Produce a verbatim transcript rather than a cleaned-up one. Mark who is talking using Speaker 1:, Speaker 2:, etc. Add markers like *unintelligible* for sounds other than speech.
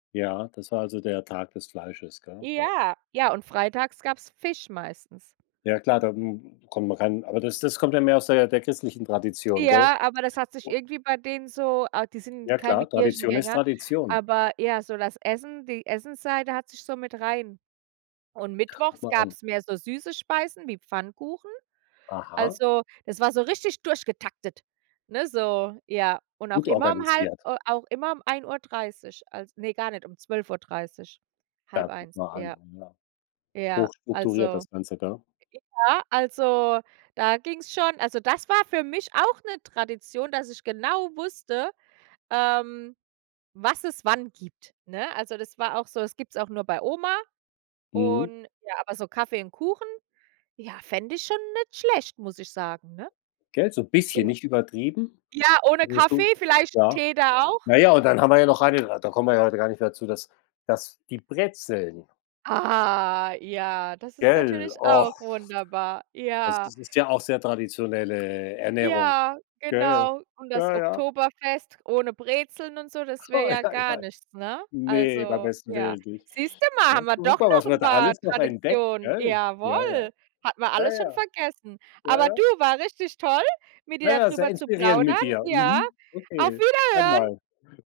Speaker 1: Ja, das war, also, der Tag des Fleisches, gell? *unintelligible*
Speaker 2: Ja. Ja, und freitags gab's Fisch meistens.
Speaker 1: Ja klar, da m m kommen ran Aber das das kommt ja mehr aus der der christlichen Tradition, gell?
Speaker 2: Ja, aber das hat sich irgendwie bei denen so ah, die
Speaker 1: Ja
Speaker 2: sind keine
Speaker 1: klar, Tradition ist
Speaker 2: Kirchengänger,
Speaker 1: Tradition.
Speaker 2: aber ja, so das Essen die Essensseite hat sich so mit rein Und
Speaker 1: Ach, guck
Speaker 2: mittwochs
Speaker 1: mal an.
Speaker 2: gab's mehr so süße Speisen wie Pfannkuchen.
Speaker 1: Aha.
Speaker 2: Also, das war so richtig durch getaktet, ne, so ja. Und auch
Speaker 1: Gut
Speaker 2: immer um halb
Speaker 1: organisiert.
Speaker 2: äh, auch immer um ein Uhr dreißig, als ne, gar nicht, um zwölf Uhr dreißig,
Speaker 1: Da
Speaker 2: halb
Speaker 1: guck
Speaker 2: eins,
Speaker 1: mal an,
Speaker 2: ja.
Speaker 1: ja.
Speaker 2: Ja,
Speaker 1: Hochstrukturiert
Speaker 2: also
Speaker 1: das Ganze, gell.
Speaker 2: ja, also, da ging's schon also, das war für mich auch 'ne Tradition, dass ich genau wusste, ähm, was es wann gibt, ne? Also, das war auch so das gibt's auch nur bei Oma
Speaker 1: Mhm.
Speaker 2: und ja, aber so Kaffee und Kuchen, ja, fände ich schon nicht schlecht, muss ich sagen, ne?
Speaker 1: Gell, so 'n
Speaker 2: So
Speaker 1: bisschen, nicht übertrieben.
Speaker 2: Ja, ohne Kaffee,
Speaker 1: *unintelligible*
Speaker 2: vielleicht 'n
Speaker 1: Ja.
Speaker 2: Tee da auch.
Speaker 1: Na ja, und dann haben wir ja noch eine da kommen wir ja heute gar nicht mehr zu, dass dass die Brezeln.
Speaker 2: Ah, ja, das ist
Speaker 1: Gell.
Speaker 2: natürlich auch
Speaker 1: *groans*
Speaker 2: wunderbar,
Speaker 1: Das
Speaker 2: ja.
Speaker 1: ist ist ja auch sehr traditionelle Ernährung.
Speaker 2: Ja,
Speaker 1: Gell.
Speaker 2: genau. Und das
Speaker 1: Ja, ja.
Speaker 2: Oktoberfest ohne Brezeln und so, das wäre
Speaker 1: Oh, ei,
Speaker 2: ja gar
Speaker 1: ei.
Speaker 2: nichts, ne?
Speaker 1: Ne, beim
Speaker 2: Also,
Speaker 1: besten
Speaker 2: ja.
Speaker 1: Willen nicht.
Speaker 2: Siehste mal, haben
Speaker 1: Ne?
Speaker 2: wir doch
Speaker 1: Guck mal, was
Speaker 2: noch
Speaker 1: wir
Speaker 2: 'n
Speaker 1: da
Speaker 2: paar
Speaker 1: alles noch entdecken,
Speaker 2: Traditionen,
Speaker 1: gell? Ja, ja.
Speaker 2: jawohl. Hatten wir
Speaker 1: Ja,
Speaker 2: alles schon
Speaker 1: ja.
Speaker 2: vergessen.
Speaker 1: Ja,
Speaker 2: Aber
Speaker 1: ja.
Speaker 2: du, war richtig toll, mit dir
Speaker 1: Ja, sehr
Speaker 2: dadrüber zu
Speaker 1: inspirierend
Speaker 2: plaudern.
Speaker 1: mit dir.
Speaker 2: Ja.
Speaker 1: Mhm.
Speaker 2: Auf
Speaker 1: Okay, gern
Speaker 2: Wiederhören.
Speaker 1: mal. *chuckles*